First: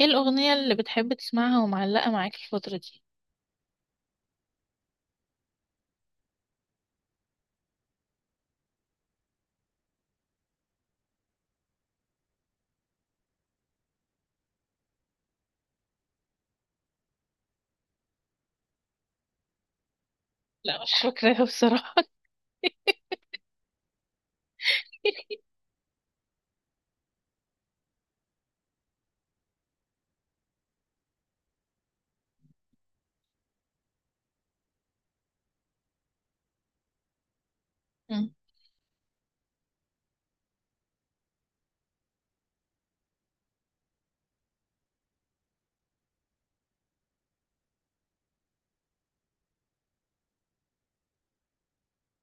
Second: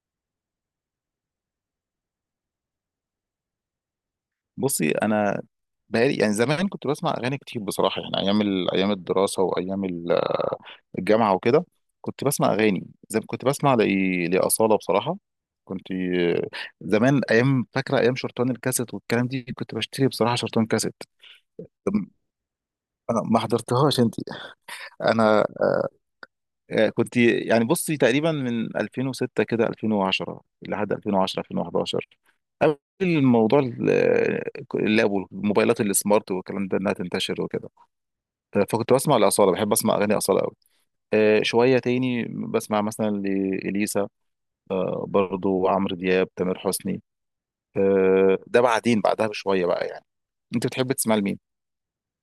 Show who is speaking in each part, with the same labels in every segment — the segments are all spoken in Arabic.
Speaker 1: ايه الأغنية اللي بتحب تسمعها ومعلقة معاك الفترة دي؟
Speaker 2: بصي، انا بقالي يعني زمان كنت بسمع اغاني كتير بصراحه. يعني ايام ايام الدراسه، وايام الجامعه وكده. كنت بسمع اغاني زي ما كنت بسمع لاصاله بصراحه. كنت زمان، ايام، فاكره ايام شرطان الكاسيت والكلام دي، كنت بشتري بصراحه شرطان
Speaker 1: لا، مش
Speaker 2: كاسيت.
Speaker 1: فاكراها بصراحة.
Speaker 2: أنا ما حضرتهاش، انت. انا، كنت يعني بصي تقريبا من 2006 كده 2010 لحد 2010 2011، قبل الموضوع اللاب والموبايلات السمارت والكلام ده انها تنتشر وكده.
Speaker 1: مم.
Speaker 2: فكنت بسمع لأصالة، بحب أسمع أغاني أصالة أوي. شوية تاني بسمع مثلا لإليسا. برضو عمرو دياب، تامر حسني. ده بعدين بعدها بشوية بقى يعني. أنت بتحب تسمع لمين؟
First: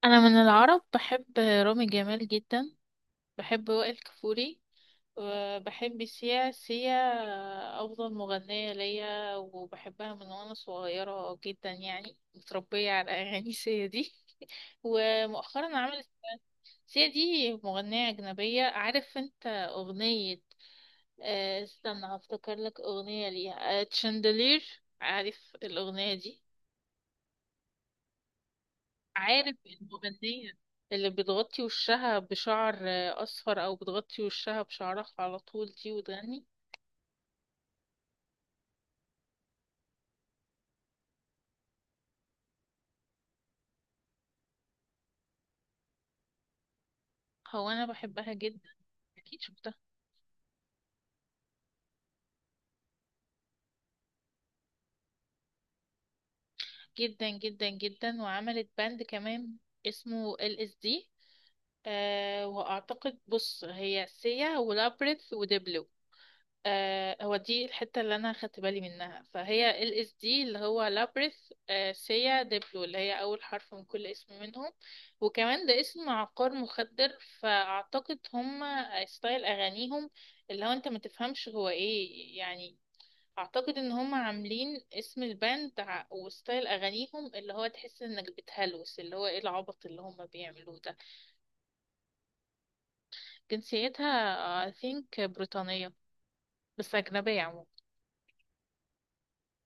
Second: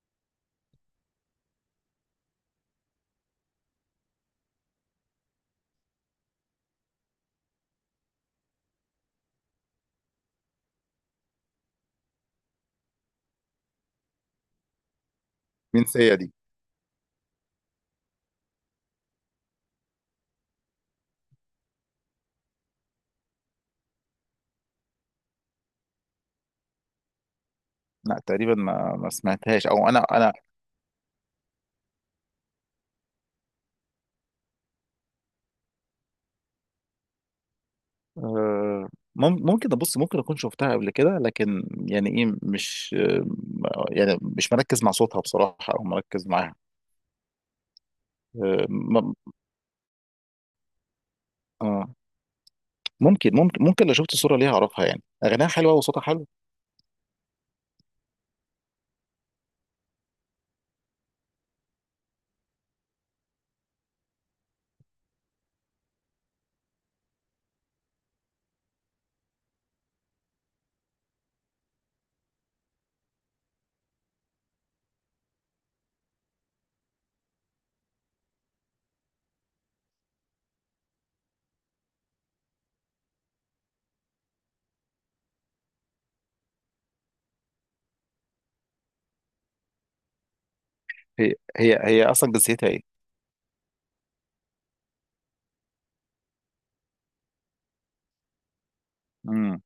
Speaker 1: أنا من العرب بحب رامي جمال جدا، بحب وائل كفوري، وبحب سيا. سيا أفضل مغنية ليا، وبحبها من وأنا صغيرة جدا، يعني متربية على أغاني سيا دي. ومؤخرا
Speaker 2: مين
Speaker 1: عملت...
Speaker 2: سيا دي؟
Speaker 1: سيا دي مغنية أجنبية، عارف أنت أغنية؟ استنى هفتكر لك أغنية ليها، تشاندلير، عارف الأغنية دي؟
Speaker 2: لا تقريبا ما
Speaker 1: عارف
Speaker 2: سمعتهاش، أو أنا
Speaker 1: المغنية اللي بتغطي وشها بشعر أصفر، أو بتغطي وشها بشعرها على طول دي وتغني.
Speaker 2: آه، ممكن أبص. ممكن أكون شفتها قبل كده، لكن يعني إيه، مش يعني مش مركز مع صوتها بصراحة، أو مركز معاها.
Speaker 1: هو أنا بحبها
Speaker 2: آه،
Speaker 1: جدا،
Speaker 2: م-
Speaker 1: أكيد شفتها.
Speaker 2: آه، ممكن ممكن لو شفت صورة ليها أعرفها. يعني أغانيها حلوة وصوتها حلو.
Speaker 1: جدا جدا جدا، وعملت باند كمان اسمه ال اس دي. أه وأعتقد، بص، هي سيا ولابريث ودبلو. آه، هو دي الحتة اللي أنا خدت بالي منها، فهي ال اس دي اللي هو لابريث، آه، سيا، ديبلو، اللي هي أول حرف من كل اسم منهم. وكمان ده اسم عقار مخدر، فأعتقد هم ستايل أغانيهم اللي هو أنت ما تفهمش هو إيه، يعني أعتقد إن هم عاملين اسم الباند وستايل أغانيهم اللي هو تحس إنك بتهلوس، اللي هو إيه العبط اللي هم بيعملوه ده.
Speaker 2: هي اصلا جنسيتها ايه؟
Speaker 1: جنسيتها I think بريطانية، بس أجنبية عموما.
Speaker 2: امم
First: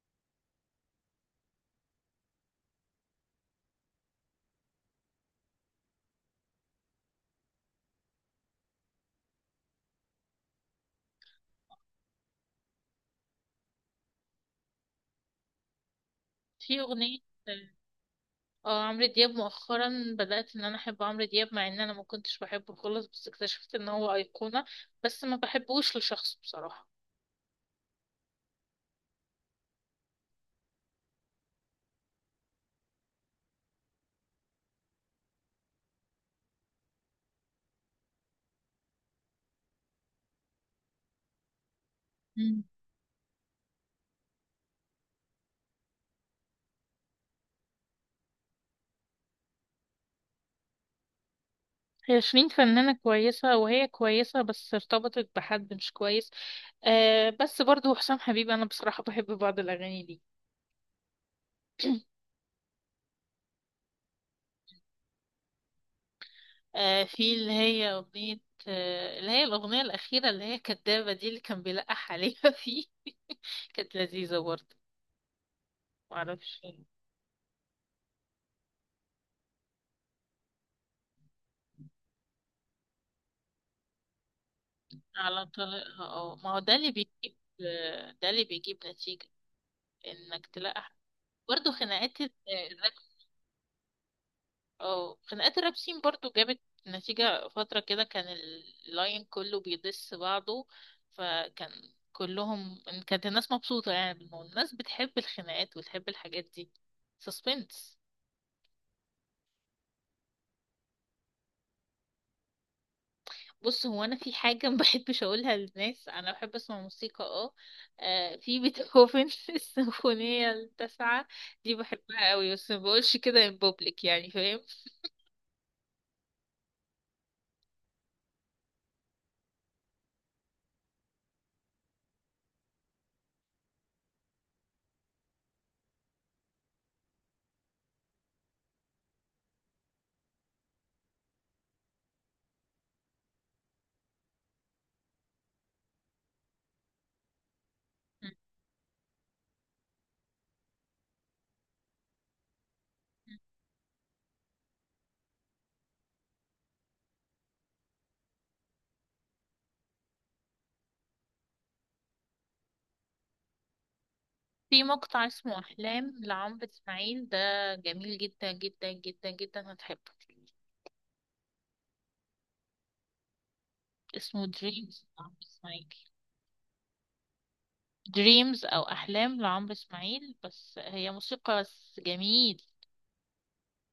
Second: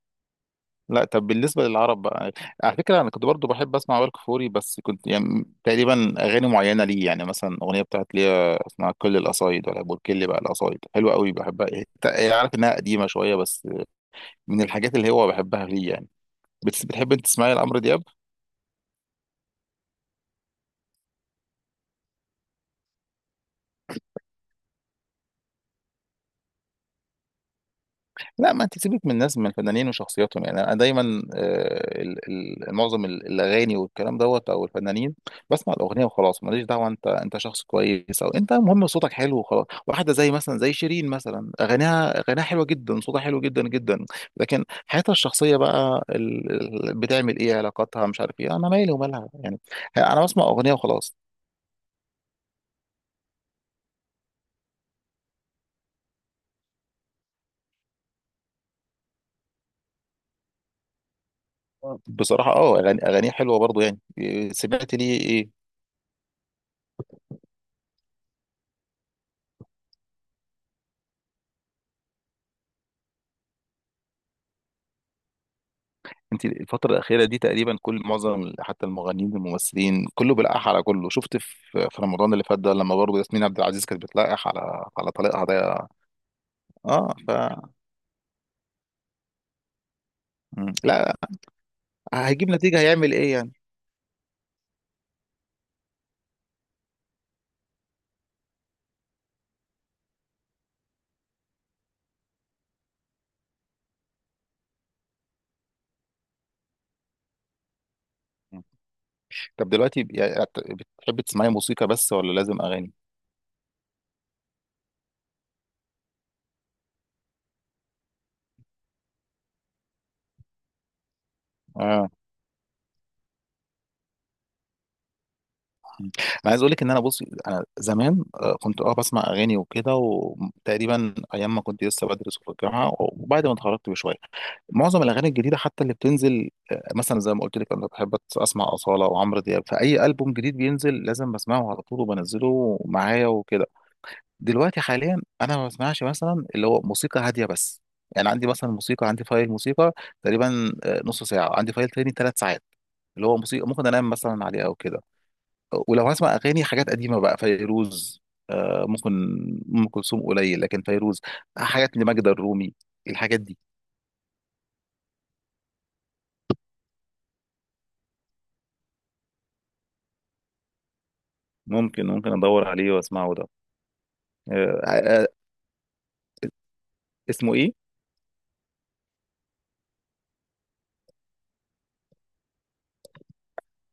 Speaker 2: لا، طب بالنسبه للعرب بقى، على فكره انا كنت برضو بحب اسمع وائل كفوري، بس كنت يعني تقريبا اغاني معينه ليه. يعني مثلا اغنيه بتاعت ليه اسمها كل القصايد، ولا بركل بقى. القصايد حلوه قوي بحبها. هي عارف انها قديمه شويه، بس من الحاجات اللي هو بحبها ليه يعني.
Speaker 1: في
Speaker 2: بتحب
Speaker 1: أغنية.
Speaker 2: انت
Speaker 1: آه،
Speaker 2: تسمعي لعمرو دياب؟
Speaker 1: اه، عمرو دياب مؤخرا بدأت ان انا احب عمرو دياب، مع ان انا ما كنتش بحبه خالص، بس اكتشفت ان هو أيقونة، بس ما بحبوش لشخصه بصراحة.
Speaker 2: لا، ما انت سيبك من الناس، من الفنانين وشخصياتهم. يعني انا دايما معظم الاغاني والكلام دوت او الفنانين، بسمع الاغنيه وخلاص. ماليش دعوه انت انت شخص كويس او انت، المهم صوتك حلو وخلاص. واحده زي مثلا زي شيرين مثلا، اغانيها
Speaker 1: مم.
Speaker 2: حلوه جدا، صوتها حلو جدا جدا. لكن حياتها الشخصيه بقى، بتعمل ايه، علاقاتها، مش عارف ايه. انا مالي ومالها يعني، انا بسمع اغنيه وخلاص.
Speaker 1: هي شيرين فنانة كويسة، وهي كويسة، بس ارتبطت بحد مش كويس. آه، بس برضو حسام حبيب أنا بصراحة بحب بعض الأغاني دي.
Speaker 2: بصراحه اه، اغاني اغانيها حلوه برضو. يعني سمعت ليه ايه؟
Speaker 1: آه، في اللي هي أغنية، آه، اللي هي الأغنية الأخيرة اللي هي كدابة دي اللي كان بيلقح عليها فيه، كانت لذيذة برضو.
Speaker 2: انت
Speaker 1: معرفش.
Speaker 2: الفترة الأخيرة دي تقريبا كل معظم حتى المغنيين والممثلين كله بيلقح على كله. شفت في في رمضان اللي فات ده، لما برضه ياسمين عبد العزيز كانت بتلقح على
Speaker 1: على
Speaker 2: طليقها ده.
Speaker 1: طريقها، اه، ما هو ده اللي
Speaker 2: اه، ف
Speaker 1: بيجيب، ده اللي بيجيب نتيجة، انك
Speaker 2: مم.
Speaker 1: تلاقي حد.
Speaker 2: لا،
Speaker 1: برضه خناقات
Speaker 2: هيجيب نتيجة،
Speaker 1: الراب.
Speaker 2: هيعمل ايه يعني.
Speaker 1: اه، خناقات الرابسين برضه جابت نتيجة فترة كده. كان اللاين كله بيدس بعضه. فكان كلهم، إن كانت الناس مبسوطة يعني بالموضوع، الناس بتحب الخناقات وتحب الحاجات دي. سسبنس.
Speaker 2: مم. طب دلوقتي، يعني بتحب تسمعي موسيقى بس، ولا لازم أغاني؟
Speaker 1: بص، هو انا في حاجه ما بحبش اقولها للناس، انا بحب اسمع موسيقى. اه، في بيتهوفن السيمفونيه التاسعه دي
Speaker 2: اه
Speaker 1: بحبها قوي، بس ما بقولش كده ان بوبليك، يعني فاهم.
Speaker 2: مم. انا عايز اقول لك ان انا، بص، انا زمان كنت اه بسمع اغاني وكده. وتقريبا ايام ما كنت لسه بدرس في الجامعه وبعد ما اتخرجت بشويه، معظم الاغاني الجديده حتى اللي بتنزل، مثلا زي ما قلت لك، انا بحب اسمع اصاله وعمرو دياب. فاي البوم جديد بينزل لازم بسمعه على طول وبنزله معايا وكده. دلوقتي حاليا انا ما بسمعش، مثلا اللي هو موسيقى هاديه بس.
Speaker 1: م-
Speaker 2: يعني عندي مثلا موسيقى، عندي فايل موسيقى تقريبا نص ساعه، عندي فايل تاني ثلاث ساعات، اللي
Speaker 1: م.
Speaker 2: هو موسيقى ممكن انام مثلا عليها او كده. ولو هسمع اغاني، حاجات قديمه بقى، فيروز ممكن. ام كلثوم قليل، لكن فيروز، حاجات لماجدة الرومي، الحاجات دي.
Speaker 1: في مقطع اسمه احلام لعمرو اسماعيل ده، جميل جدا جدا جدا جدا، هتحبه.
Speaker 2: ممكن ادور عليه واسمعه ده.
Speaker 1: اسمه
Speaker 2: آه،
Speaker 1: دريمز
Speaker 2: آه، آه،
Speaker 1: لعمرو اسماعيل.
Speaker 2: اسمه ايه؟
Speaker 1: دريمز او احلام لعمرو اسماعيل، بس هي موسيقى بس جميل.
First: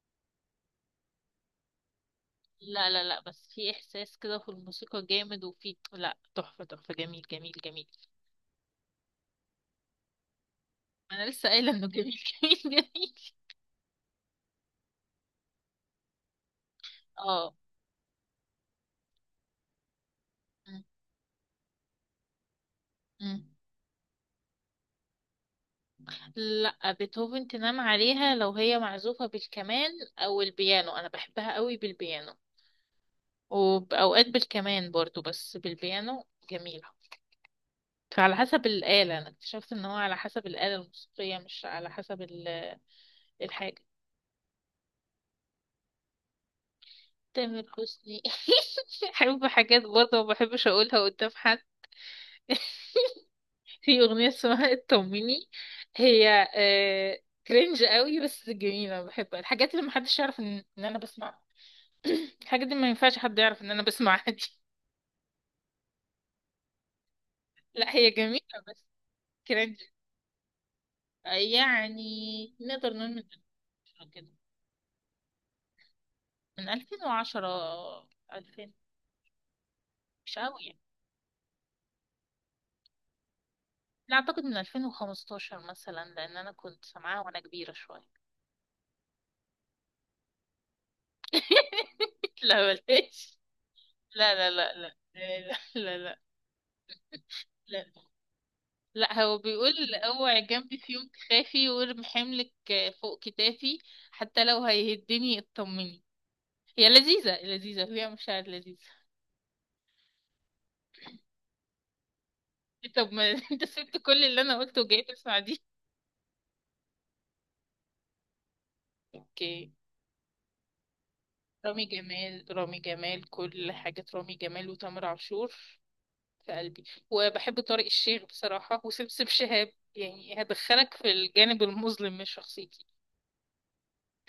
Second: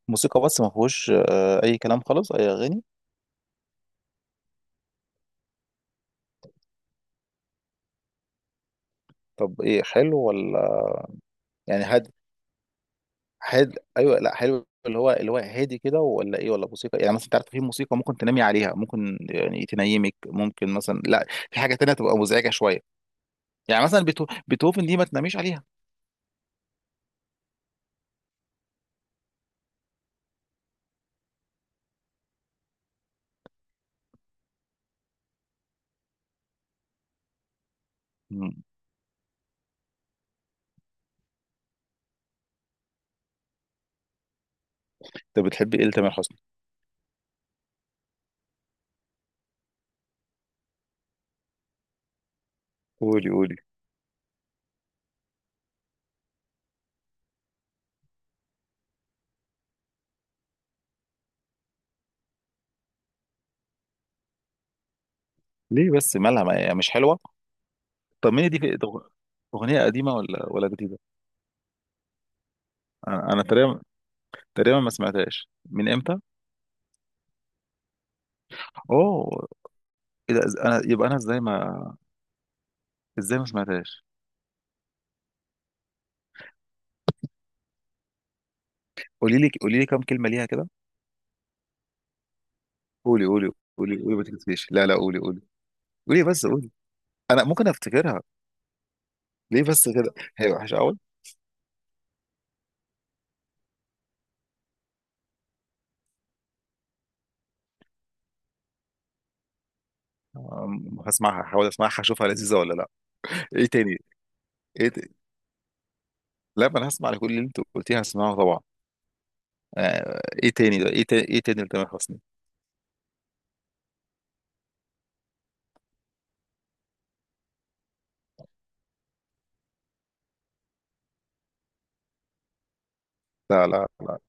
Speaker 2: موسيقى بس ما فيهوش اي كلام خالص، اي اغاني.
Speaker 1: لا لا لا، بس في احساس كده في الموسيقى جامد، وفي، لا، تحفة تحفة، جميل جميل جميل.
Speaker 2: طب ايه، حلو ولا،
Speaker 1: انا لسه قايلة
Speaker 2: يعني
Speaker 1: انه
Speaker 2: هاد،
Speaker 1: جميل. جميل. جميل.
Speaker 2: هاد ايوه. لا حلو. اللي هو اللي هو هادي كده، ولا ايه، ولا موسيقى، يعني مثلا انت عارف
Speaker 1: اه.
Speaker 2: في موسيقى ممكن تنامي عليها، ممكن يعني تنيمك. ممكن
Speaker 1: م-
Speaker 2: مثلا لا، في حاجه تانية تبقى مزعجه شويه.
Speaker 1: م.
Speaker 2: يعني مثلا بيتهوفن دي ما تناميش عليها.
Speaker 1: لا، بيتهوفن تنام عليها لو هي معزوفة بالكمان او البيانو، انا بحبها قوي بالبيانو، وبأوقات بالكمان برضو، بس بالبيانو جميلة. فعلى
Speaker 2: مم.
Speaker 1: حسب الآلة، أنا اكتشفت إن هو على حسب الآلة الموسيقية، مش على حسب الحاجة.
Speaker 2: انت بتحبي ايه لتامر حسني؟
Speaker 1: تامر حسني، بحب حاجات برضه ما بحبش أقولها قدام حد.
Speaker 2: قولي قولي.
Speaker 1: في أغنية اسمها اطمني، هي آه كرنج قوي، بس جميلة بحبها. الحاجات اللي محدش يعرف إن انا بسمعها، الحاجات دي ما ينفعش حد يعرف ان انا بسمعها دي.
Speaker 2: ليه بس، مالها، ما هي مش حلوه؟
Speaker 1: لا، هي
Speaker 2: طب مين دي
Speaker 1: جميلة
Speaker 2: في...
Speaker 1: بس كرنج.
Speaker 2: أغنية قديمة ولا ولا جديدة؟
Speaker 1: يعني نقدر نقول من
Speaker 2: أنا تقريبا،
Speaker 1: 2000 كده،
Speaker 2: تقريبا ما سمعتهاش من امتى.
Speaker 1: من 2010 2000،
Speaker 2: اوه.
Speaker 1: مش
Speaker 2: اذا
Speaker 1: قوي يعني.
Speaker 2: انا، يبقى انا ازاي ما، ازاي ما سمعتهاش؟
Speaker 1: لا، اعتقد من 2015 مثلا، لان انا كنت سامعاها وانا كبيرة شوية.
Speaker 2: قولي لي قولي لي كم كلمه ليها كده.
Speaker 1: لا
Speaker 2: قولي
Speaker 1: بلاش.
Speaker 2: قولي. قولي قولي ما
Speaker 1: لا لا
Speaker 2: تكتفيش.
Speaker 1: لا
Speaker 2: لا لا،
Speaker 1: لا
Speaker 2: قولي قولي.
Speaker 1: لا. لا لا.
Speaker 2: قولي بس قولي، انا ممكن
Speaker 1: لا.
Speaker 2: افتكرها.
Speaker 1: لا، هو
Speaker 2: ليه بس
Speaker 1: بيقول
Speaker 2: كده؟
Speaker 1: اوعي
Speaker 2: هي
Speaker 1: جنبي
Speaker 2: وحشه
Speaker 1: في
Speaker 2: قوي؟
Speaker 1: يوم تخافي، وارمي حملك فوق كتافي، حتى لو هيهدني اطمني. هي لذيذة لذيذة، فيها مشاعر لذيذة.
Speaker 2: أم، هسمعها، هحاول اسمعها، اشوفها لذيذه ولا لا.
Speaker 1: طب ما انت
Speaker 2: ايه
Speaker 1: سبت
Speaker 2: تاني؟
Speaker 1: كل اللي انا قلته
Speaker 2: ايه
Speaker 1: وجاي
Speaker 2: تاني؟
Speaker 1: تسمع دي.
Speaker 2: لا، ما انا هسمع لكل اللي انت قلتيه، هسمعه طبعا.
Speaker 1: اوكي.
Speaker 2: ايه تاني ده، ايه تاني، ايه تاني
Speaker 1: رامي
Speaker 2: لتامر حسني؟
Speaker 1: جمال، رامي جمال، كل حاجة رامي جمال وتامر عاشور. في قلبي. وبحب طارق الشيخ بصراحة وسمسم شهاب، يعني هدخلك في الجانب المظلم من شخصيتي.
Speaker 2: لا لا لا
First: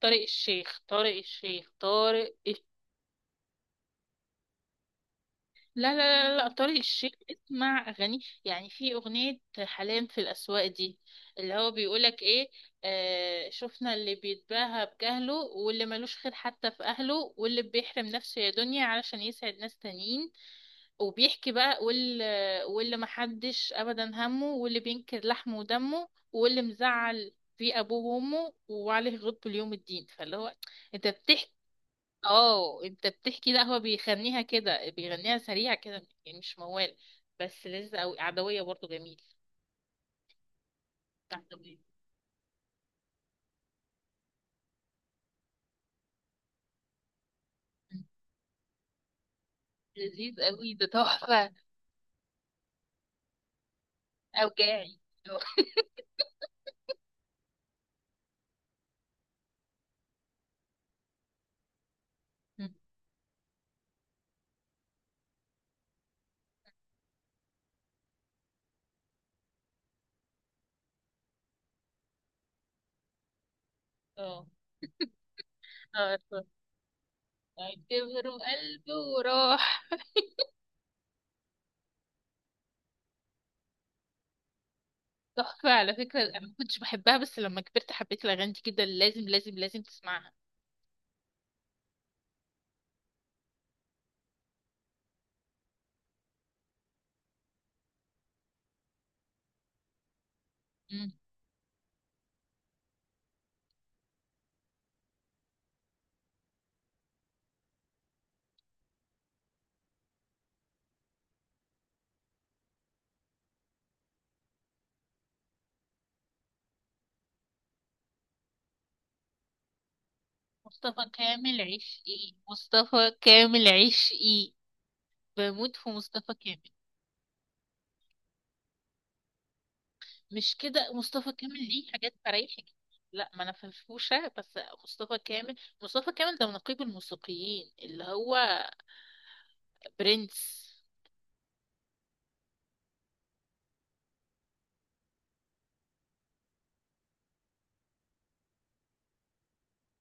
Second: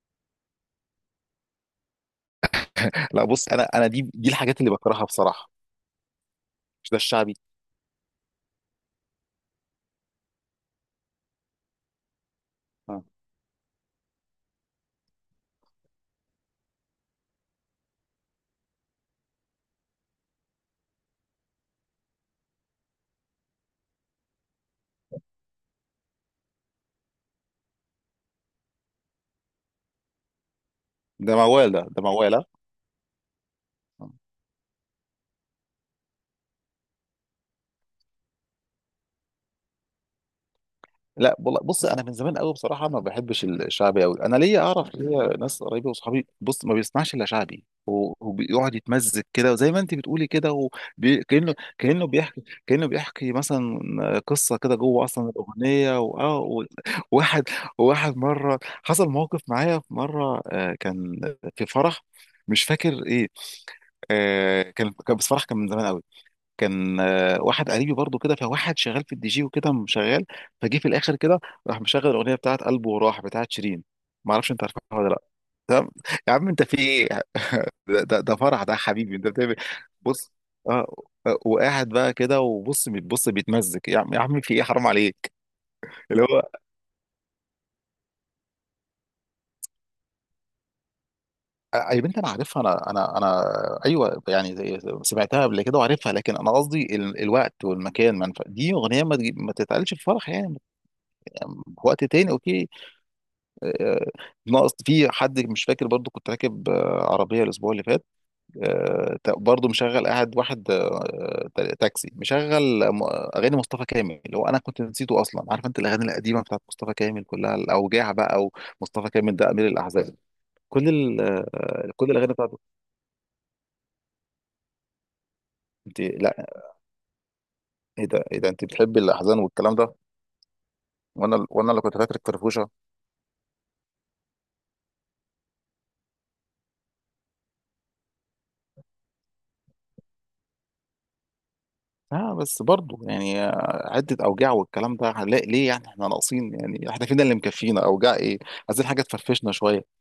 Speaker 1: طارق الشيخ، طارق الشيخ، طارق.
Speaker 2: لا. بص انا، دي الحاجات اللي بكرهها بصراحه.
Speaker 1: لا لا لا لا، طارق
Speaker 2: مش ده
Speaker 1: الشيخ
Speaker 2: الشعبي؟
Speaker 1: اسمع اغاني، يعني في اغنيه حلام في الاسواق دي اللي هو بيقولك ايه.
Speaker 2: آه.
Speaker 1: آه، شفنا اللي بيتباهى بجهله، واللي ملوش خير حتى في اهله، واللي بيحرم نفسه يا دنيا علشان يسعد ناس تانيين، وبيحكي بقى، واللي محدش ابدا همه، واللي بينكر لحمه ودمه، واللي مزعل في ابوه وامه وعليه غضب اليوم الدين. فاللي هو انت
Speaker 2: ده
Speaker 1: بتحكي.
Speaker 2: موال، ده موال.
Speaker 1: اه، انت بتحكي. لا، هو
Speaker 2: آه.
Speaker 1: بيغنيها كده، بيغنيها سريع كده، يعني مش موال. بس لذيذ قوي. عدوية برضو جميل.
Speaker 2: لا والله،
Speaker 1: عدوية.
Speaker 2: بص انا من زمان قوي بصراحه ما بحبش الشعبي قوي. انا ليا، اعرف ليا ناس قريبه وصحابي بص ما بيسمعش الا شعبي.
Speaker 1: مم.
Speaker 2: وبيقعد يتمزج كده، وزي ما انت بتقولي
Speaker 1: لذيذ
Speaker 2: كده.
Speaker 1: قوي، ده تحفة.
Speaker 2: كانه بيحكي، كانه بيحكي مثلا قصه كده
Speaker 1: اوجاعي.
Speaker 2: جوه اصلا الاغنيه، واه، واحد، مره حصل موقف معايا. في مره كان في فرح، مش
Speaker 1: مم.
Speaker 2: فاكر ايه. كان بس فرح، كان من زمان قوي. كان واحد قريبي برضو كده، فواحد شغال في الدي جي وكده شغال. فجه في الاخر كده، راح مشغل الاغنيه بتاعت قلبه، وراح بتاعت شيرين. ما
Speaker 1: اه،
Speaker 2: اعرفش انت عارفها ولا لا. تمام.
Speaker 1: اه،
Speaker 2: يا عم انت في ايه؟ ده, ده,
Speaker 1: اعتبره
Speaker 2: ده فرح ده، يا
Speaker 1: قلبي
Speaker 2: حبيبي، انت بتعمل إيه؟
Speaker 1: وراح.
Speaker 2: بص، اه. وقاعد بقى كده وبص بتبص بيتمزج. يا عم، يا عم في ايه، حرام عليك.
Speaker 1: تحفة، على فكرة
Speaker 2: اللي
Speaker 1: انا
Speaker 2: هو
Speaker 1: ما كنتش بحبها، بس لما كبرت حبيت الاغاني دي جدا. لازم لازم لازم تسمعها.
Speaker 2: يا بنت انا عارفها، انا. ايوه، يعني سمعتها قبل كده وعارفها. لكن انا قصدي الوقت والمكان ما دي اغنيه ما ما تتقالش في فرح يعني.
Speaker 1: مم.
Speaker 2: في وقت تاني، اوكي. آه، ناقص. في حد مش فاكر. برضو كنت راكب عربية الأسبوع اللي فات. برضو مشغل قاعد واحد تاكسي مشغل أغاني مصطفى كامل، اللي هو أنا كنت نسيته أصلا. عارف أنت الأغاني القديمة بتاعت مصطفى كامل كلها الأوجاع بقى، ومصطفى كامل ده أمير الأحزان. كل
Speaker 1: مصطفى كامل عيش
Speaker 2: كل
Speaker 1: ايه،
Speaker 2: الأغاني بتاعته.
Speaker 1: مصطفى كامل عيش ايه، بموت في
Speaker 2: أنت
Speaker 1: مصطفى
Speaker 2: لا.
Speaker 1: كامل.
Speaker 2: إيه ده، إيه ده، أنت بتحبي الأحزان والكلام ده؟
Speaker 1: مش كده، مصطفى
Speaker 2: وأنا
Speaker 1: كامل
Speaker 2: وأنا اللي
Speaker 1: ليه
Speaker 2: كنت
Speaker 1: حاجات
Speaker 2: فاكرك
Speaker 1: فريحك.
Speaker 2: فرفوشة.
Speaker 1: لا، ما انا فرفوشه بس. مصطفى كامل، مصطفى كامل ده نقيب الموسيقيين، اللي هو برنس.
Speaker 2: اه بس برضه يعني عدة أوجاع والكلام ده، هنلاقي ليه يعني، احنا ناقصين؟ يعني احنا فينا اللي مكفينا، أوجاع ايه؟ عايزين حاجة تفرفشنا شوية.